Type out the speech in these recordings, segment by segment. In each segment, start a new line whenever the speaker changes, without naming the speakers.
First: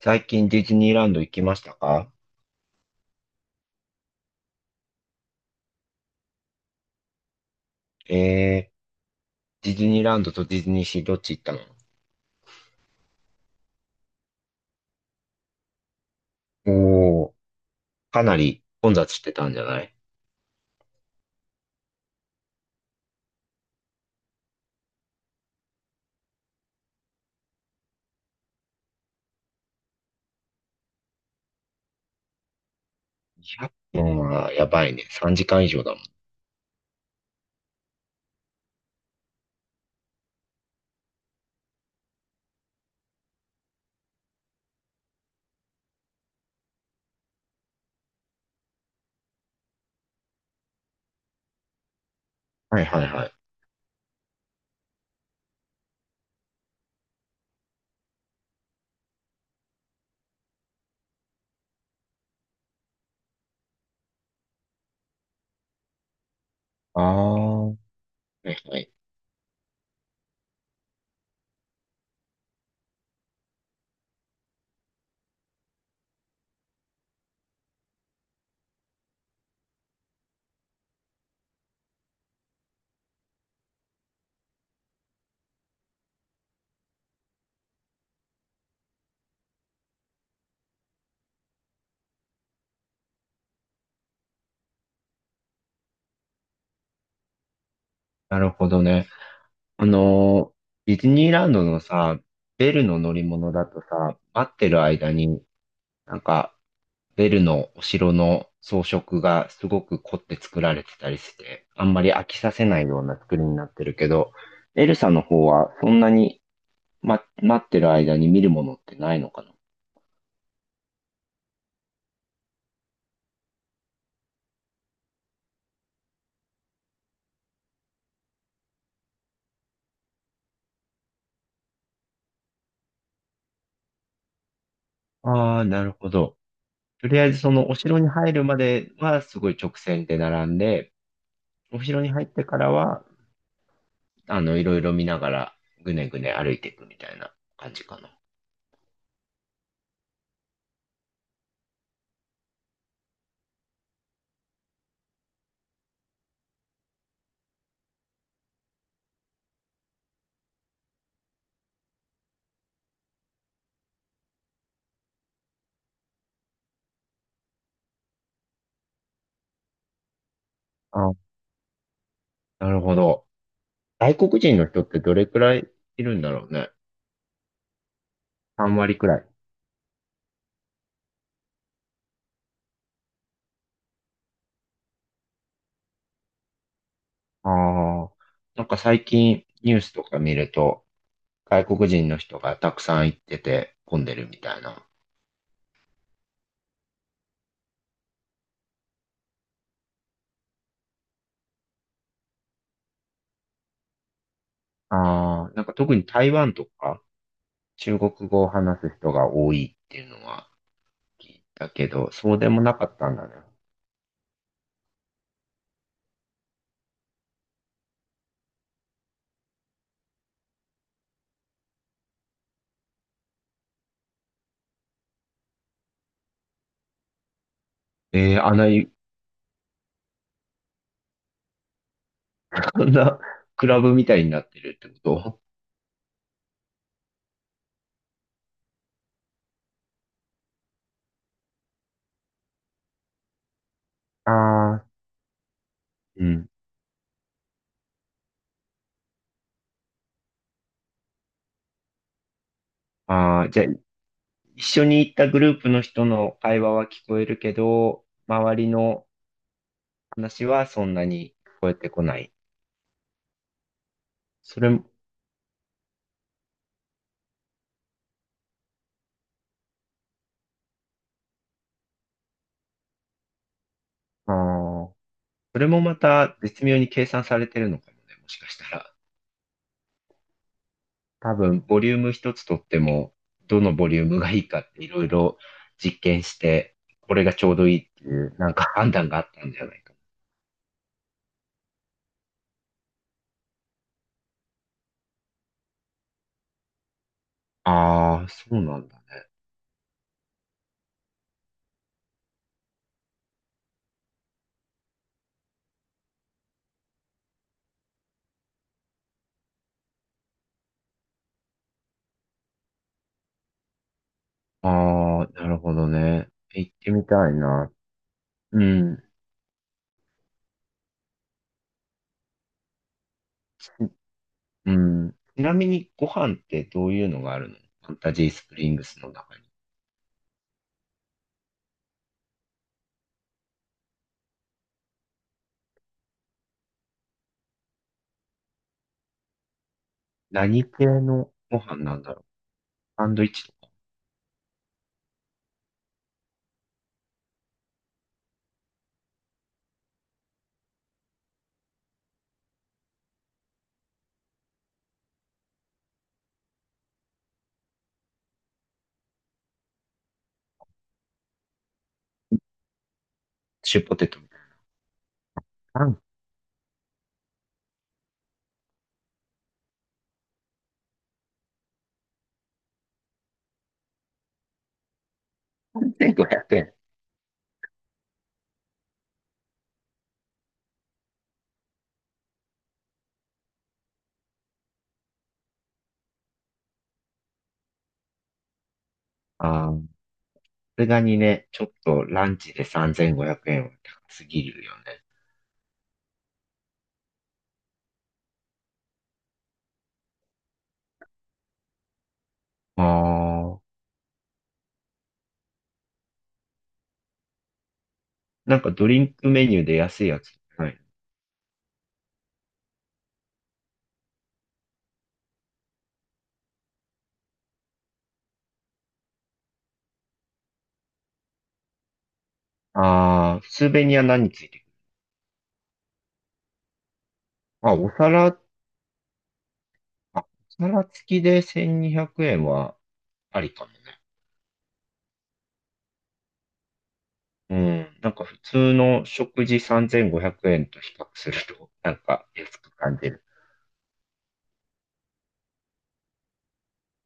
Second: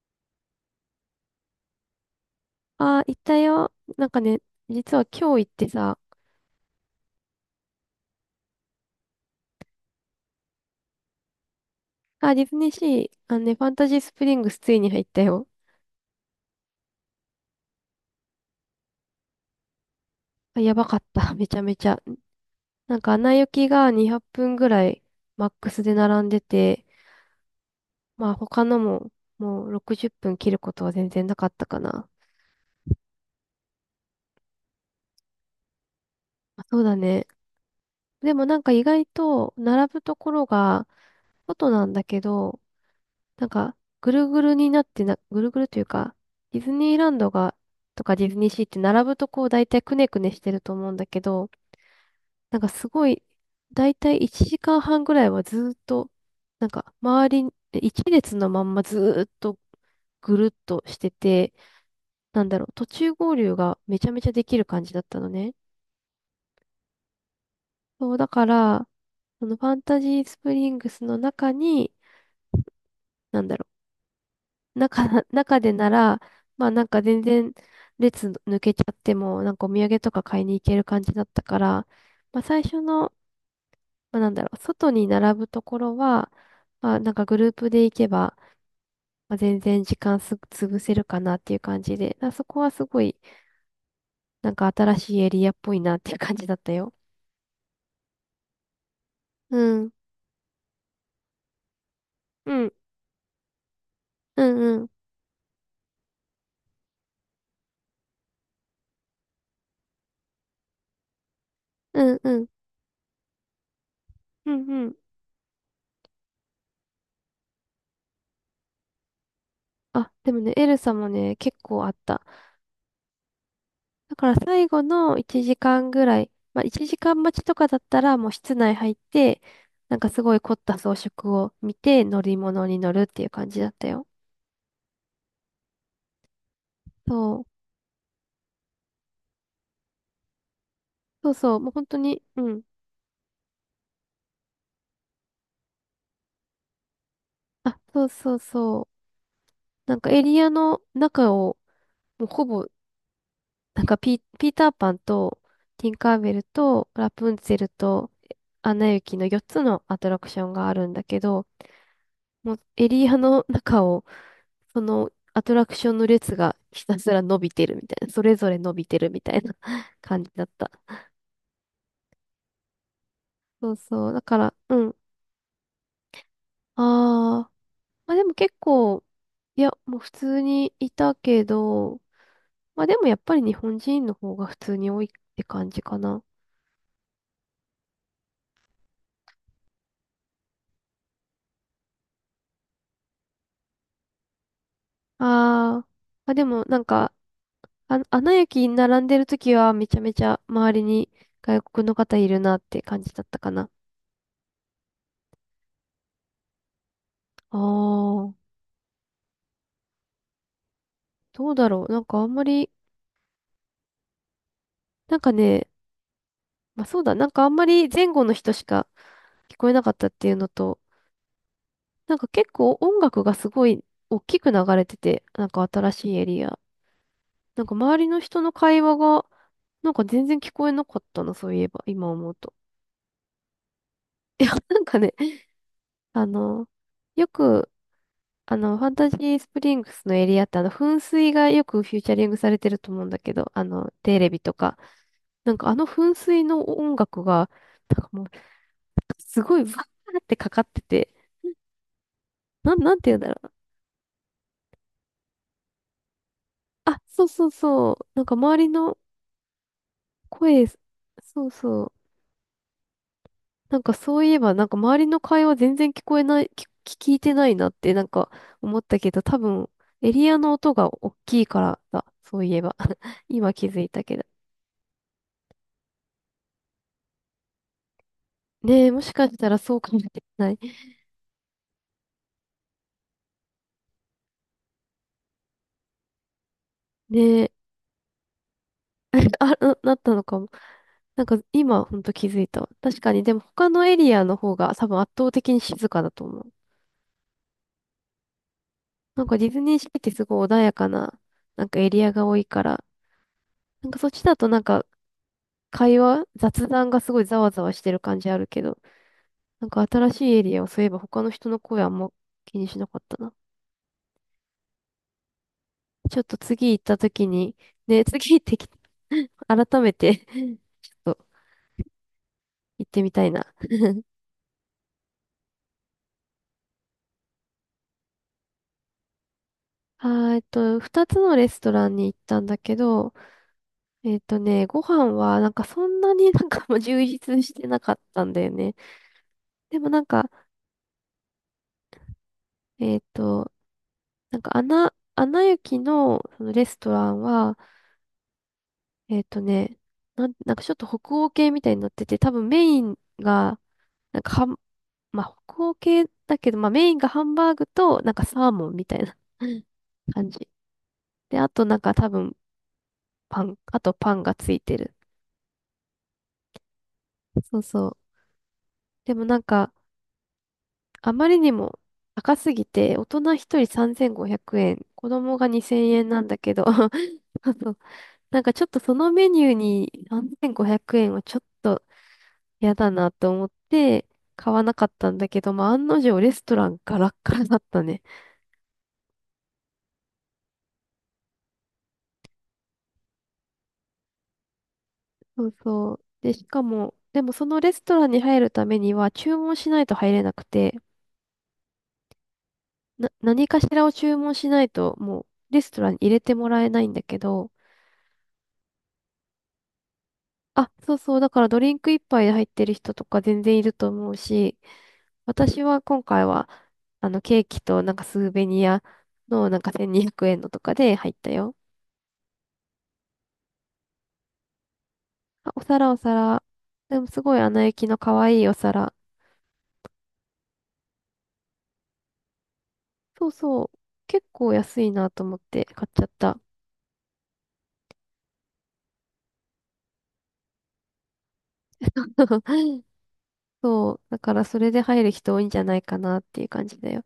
最近ディズニーランド行きましたか？
ああ、行ったよ。なんかね、実は今日行ってさ、
えディズニーランドとディズニーシーどっち行ったの？
あ、ディズニーシー、あのね、ファンタジースプリングスついに入ったよ。
おー、かなり混雑してたんじゃない？
あ、やばかった。めちゃめちゃ。なんか、アナ雪が200分ぐらいマックスで並んでて、まあ、他のも、もう60分切ることは全然なかったかな。
2 0分はやばいね。3時間以上だもん。
まあそうだね。でもなんか意外と並ぶところが外なんだけど、なんか、ぐるぐるになってな、ぐるぐるというか、ディズニーランドが、とかディズニーシーって並ぶとこう大体くねくねしてると思うんだけど、なんか
はい
す
は
ご
い
い、
はい。
大体1時間半ぐらいはずーっと、なんか周りに、一列のまんまずーっとぐるっとしてて、なんだろう、途中合流がめちゃめちゃできる感じだったのね。
あー、
そう、だか
はいは
ら、
い。
そのファンタジースプリングスの中に、なんだろう中、中でなら、まあなんか全然列抜けちゃっても、なんかお土産とか買いに行ける感じだったから、まあ最初の、まあなんだろう、外に並ぶところは、まあなんかグループで行けば、まあ、全然時間す、潰せるかなっていう感じで、まあそこはすごい、なんか新しいエリアっぽいなっていう感じだったよ。
なるほどね。
う
あ
ん。
のディズニーランドのさ、
うん。
ベルの乗り物だとさ、
う
待って
んう
る
ん。
間になんかベルのお城の装飾がすごく凝って作られてたりして、あんま
う
り
ん
飽き
うん。
させないような作りになってるけど、
うん
エ
う
ル
ん。
サの方はそんなに、待ってる間に見るものってないのか
あ、でもね、エルサもね、結構あった。だから最後の1時間ぐらい、まあ1時間待ちとかだったらもう室内入って、なんかすごい凝った装飾を見て乗り物に乗るっていう感じだったよ。
な？ああ、なるほど。とりあえず
そう。
そのお城に入るまではすごい直線で並んで、
そうそう。もう
お
本当
城に
に、
入っ
う
てか
ん。
らは、いろいろ見ながらぐねぐね歩いていくみたいな感
あ、
じか
そう
な。
そうそう。なんかエリアの中を、もうほぼ、ピーターパンと、ティンカーベルと、ラプンツェルと、アナ雪の4つのアトラクションがあるんだけど、もうエリアの中を、そのアトラクションの列がひたすら伸びてるみたいな、それぞれ伸びてるみたいな 感じだった。
あ、なるほど。
そうそう。
外
だか
国
ら、
人の人っ
うん。
てどれくらいいるんだろうね。
あー。まあでも結
3割
構、
くらい。
いや、もう普通にいたけど、まあでもやっぱり日本人の方が普通に多いって感じかな。
ああ、なんか最近ニュースとか見ると、外国人の人がたくさん行ってて混んでるみたいな。
あー。まあでもなんか、あ、アナ雪に並んでる時はめちゃめちゃ周りに外国の方いるなって感じだったかな。
ああ、なんか特に台湾とか
あ
中国
ー。
語を話す人が多いっていうのは聞い
どうだ
た
ろ
け
う。なん
ど、
かあん
そう
ま
でも
り、
なかったんだね。
なんかね、まあそうだ、なんかあんまり前後の人しか聞こえなかったっていうのと、なんか結構音楽がすごい大きく流れてて、なんか新しいエリア。なんか周りの
え
人
ー
の
あんな、
会話が、なんか全然聞こえなかったな、そういえば、今思うと。
こんなクラブみたいにな
い
っ
や、
てるっ
なん
て
か
こ
ね、
と？
あの、よく、あの、ファンタジースプリングスのエリアって、あの、噴水がよくフューチャリングされてると思うんだけど、あの、テレビとか。
ああ
なんかあの噴
ー、う
水
ん。
の音楽が、なんかもう、すごいバーってかかってて、なんて言うんだろ
ああ、
う。
じゃあ一緒に行ったグループの人の会話は
あ、
聞こ
そ
え
う
る
そう
け
そ
ど、
う。なんか
周
周り
り
の
の話
声、
はそんなに
そう
聞こえ
そ
て
う。
こない。
なんかそういえば、
そ
なん
れ
か
も、
周りの会話全然聞こえない、聞、聞いてないなってなんか思ったけど、多分エリアの音が大きいからだ。そういえば。今気づいたけど。
ああ。それもまた絶妙に計算されてるのかもね、もしかした
ねえ、
ら。
もしかしたらそうかもしれない。
多分、ボリューム一つとっても、どのボリュームがいいかっていろいろ実験して、これが
ね
ち
え、
ょうどいいっていう、なんか判断があったんじゃない
な
か
ったのかも。なんか今ほんと気づいたわ。確かに、でも他のエリアの方が多分圧倒的に静かだと思う。
な。ああ、そうなんだね。
なんかディズニーシーってすごい穏やかな、なんかエリアが多いから、なんかそっちだとなんか会話、雑談がすごいざわざわしてる感じあるけど、なんか新しいエリアをそういえば他の人の声あんま気にしなかったな。
ああ、なるほど
ちょっ
ね。
と
行
次
っ
行っ
て
た
み
時
たい
に、
な。
ね、次行って
う
き、
ん。
改めて ちょっと行ってみたいな。
ちうん。ちなみにご飯ってどういうのがあるの、ファンタジースプリングスの中に？
あー、えっと、二つのレストランに行ったんだけど、えっとね、ご飯はなんかそんなに なんかもう充実してなかったんだよね。でもなんか、
何系のご飯なんだろう？
えっ
サンドイッチ
と、
とか、
アナ雪のそのレストランは、えっとね、なんかちょっと北欧系みたいになってて、多分メインが、なんかはん、まあ北欧系だけど、まあメインがハンバーグと、なんかサーモンみたいな 感じ。で、あとなんか多分
シ
あ
ュー
と
ポテ
パ
ト
ン
み
が
たい
ついてる。
な。
そうそう。でもなんか、あまりにも高すぎて、大人一人3500円、子供が2000円な
3500
んだけど、
円。
そうそう。なんかちょっとそのメニューに3500円はちょっと嫌だなと思って、買わなかったんだけど、まあ、案の定レストランガラッガラだったね。
ああ、れがにね、ちょっとランチで3500円は高すぎるよね。
そうそう。で、しかも、でもそのレストランに入るためには注文しないと入れなくて、
あ
何か
あ、
しらを注文しないと、もうレストランに入れてもらえないんだけど、
なんかドリンクメニューで安いやつな
あ、
い？
そうそう、だからドリンク一杯で入ってる人とか全然いると思うし、私は今回は、あの、ケーキとなんかスーベニアのなんか1200円のとかで入ったよ。
ああ、スーベニア何ついてくる？
お皿。でもすごいアナ
あ、
雪
お
の可
皿、
愛いお皿。
あ、お皿付きで1200円は
そう
あり
そ
か
う。
もね。
結構安いなと思って買っちゃった。
うん、なんか普通の食事3500円と比較すると、なんか安く 感じる。
そう。だからそれで入る人多いんじゃないかなっていう感じだよ。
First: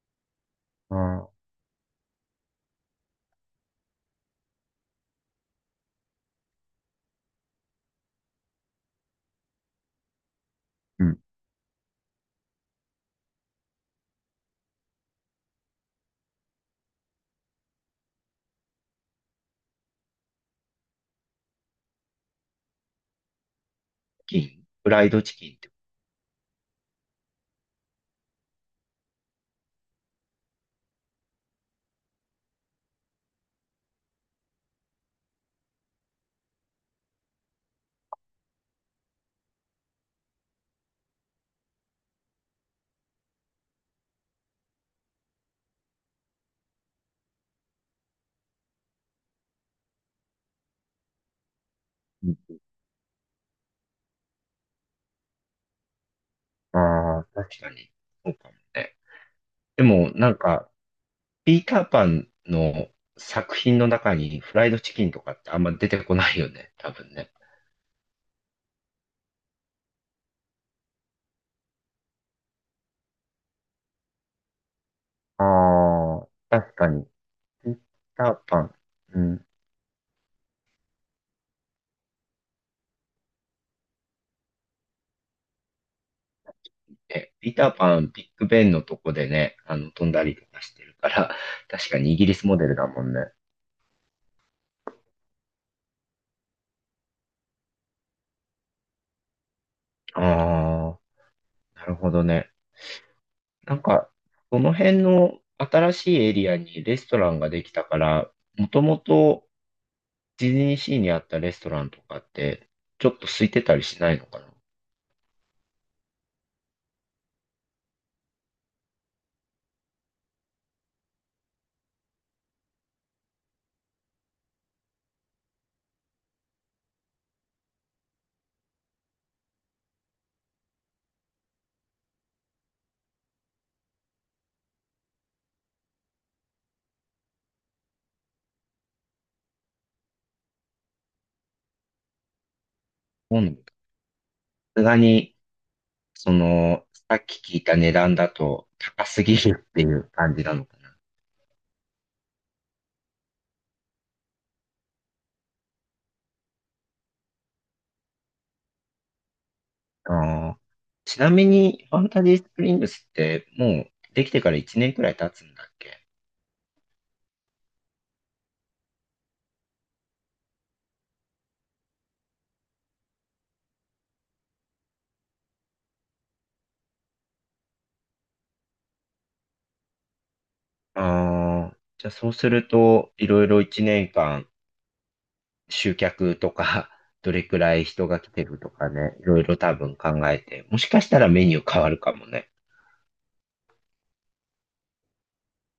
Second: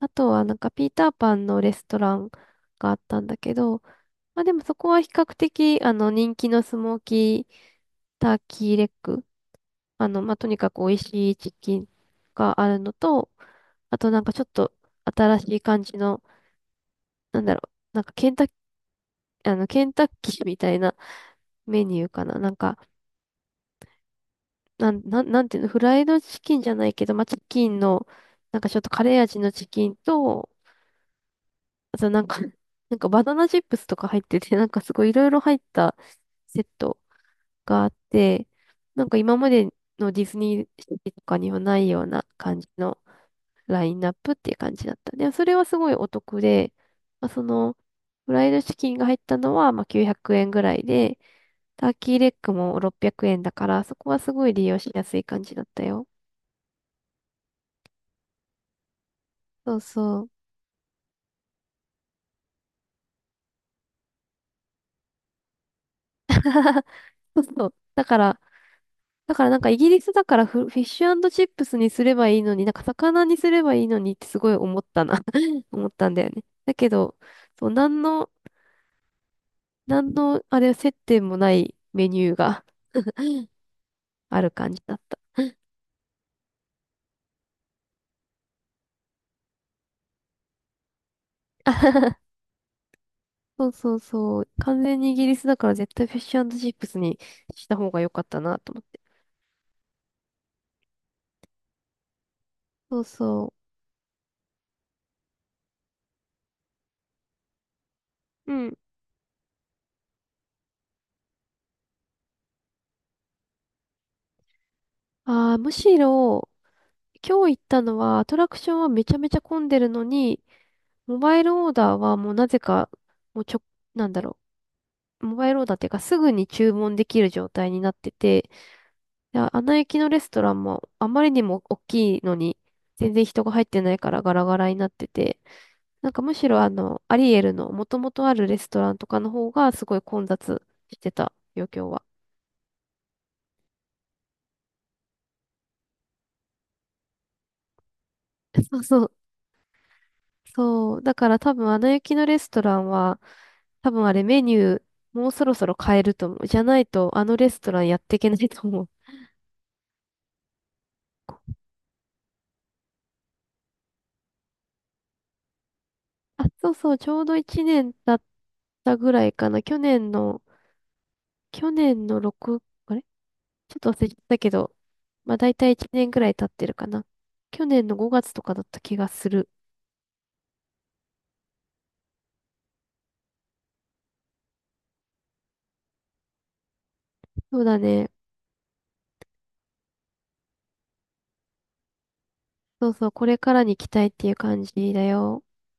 あとはなんかピー
あ
ター
あ、
パンのレストランがあったんだけど、まあでもそこは比較的あの人気のスモーキーターキーレッグ。あの、まあとにかく美味
うん。
しいチキンがあるのと、あとなんかちょっと新しい感じの、なんだろう、なんかケンタッあの、ケンタッキーみたいなメニューかな。
チキンフライドチ
なん
キ
て
ンっ
いうの、
て？
フライドチキンじゃないけど、まあ、チキンの、なんかちょっとカレー味のチキンと、あとなんか、なんかバナナチップスとか入ってて、なんかすごいいろいろ入ったセットがあって、なんか今までのディズニーシーとかにはないような感じのラインナップっていう感じだった。で、それはすごいお得で、まあ、その、フライドチキンが入ったのは、まあ、900円ぐらいで、ターキーレ
う
ッグ
ん、
も600円だから、そこはすごい利用しやすい感じだったよ。
ああ、確かに。そうかもね。
そう
でも、
そう。
なんか、ピーターパンの作品の中にフライドチキンとかってあんま出てこないよね、多分ね。
そうそう。だからなんかイギリスだからフィッシュチップスにすればいいのに、なんか魚にすればいいのにってすごい思ったな 思ったんだ
ああ、
よね。だ
確か
け
に。
ど、そう、
ピー
なん
タ
の、
ーパン。うん。
なんの、あれ、接点もないメニューがある感じだった。
え、ピーターパン、ビッグベンのとこでね、飛んだりとかしてるから、確かにイギリ スモデルだもんね。
そうそうそう。完全にイギリスだから絶対フィッシュチップスにした方が良かったなと思って。
ああ、なるほどね。
そうそ
なんか、その辺の新しいエリアにレストランができたから、
う。う
も
ん。
ともとディズニーシーにあったレストランとかって、ちょっと空いてたりしないのかな？
ああ、むしろ、今日行ったのはアトラクションはめちゃめちゃ混んでるのに、モバイルオーダーはもうなぜか、もうちょ、なんだろう、モバイルオーダーっていうかすぐに注文できる状態になってて、で、アナ雪のレストランもあまりにも大きいのに全然人が入ってないからガラガラになってて、なんかむしろあの、アリエルの元々あるレストランとかの方がすごい混雑してたよ、今日は。
今さすがに、その、さっき聞いた値段だ と
そうそ
高
う。
すぎるっていう感じなのか
そう。だから多分、アナ雪のレストランは、多分あれメニュー、もうそろそろ変えると思う。じゃないと、あのレストランやっていけないと思う。
な。あー、ちなみに、ファンタジースプリングスってもうできてから1年くらい経つんだっけ？
あ、そうそう、ちょうど1年経ったぐらいかな。去年の6、あれちょっと忘れちゃったけど、まあ大体1年ぐらい経ってるかな。去年の5月とかだった気がする。
ああ、じゃあそうすると、いろいろ1年間集客とか、どれく
そう
ら
だ
い人
ね。
が来てるとかね、いろいろ多分考えて、もしかしたらメニュー変わるかもね。
そうそう、これからに期待っていう感じだよ。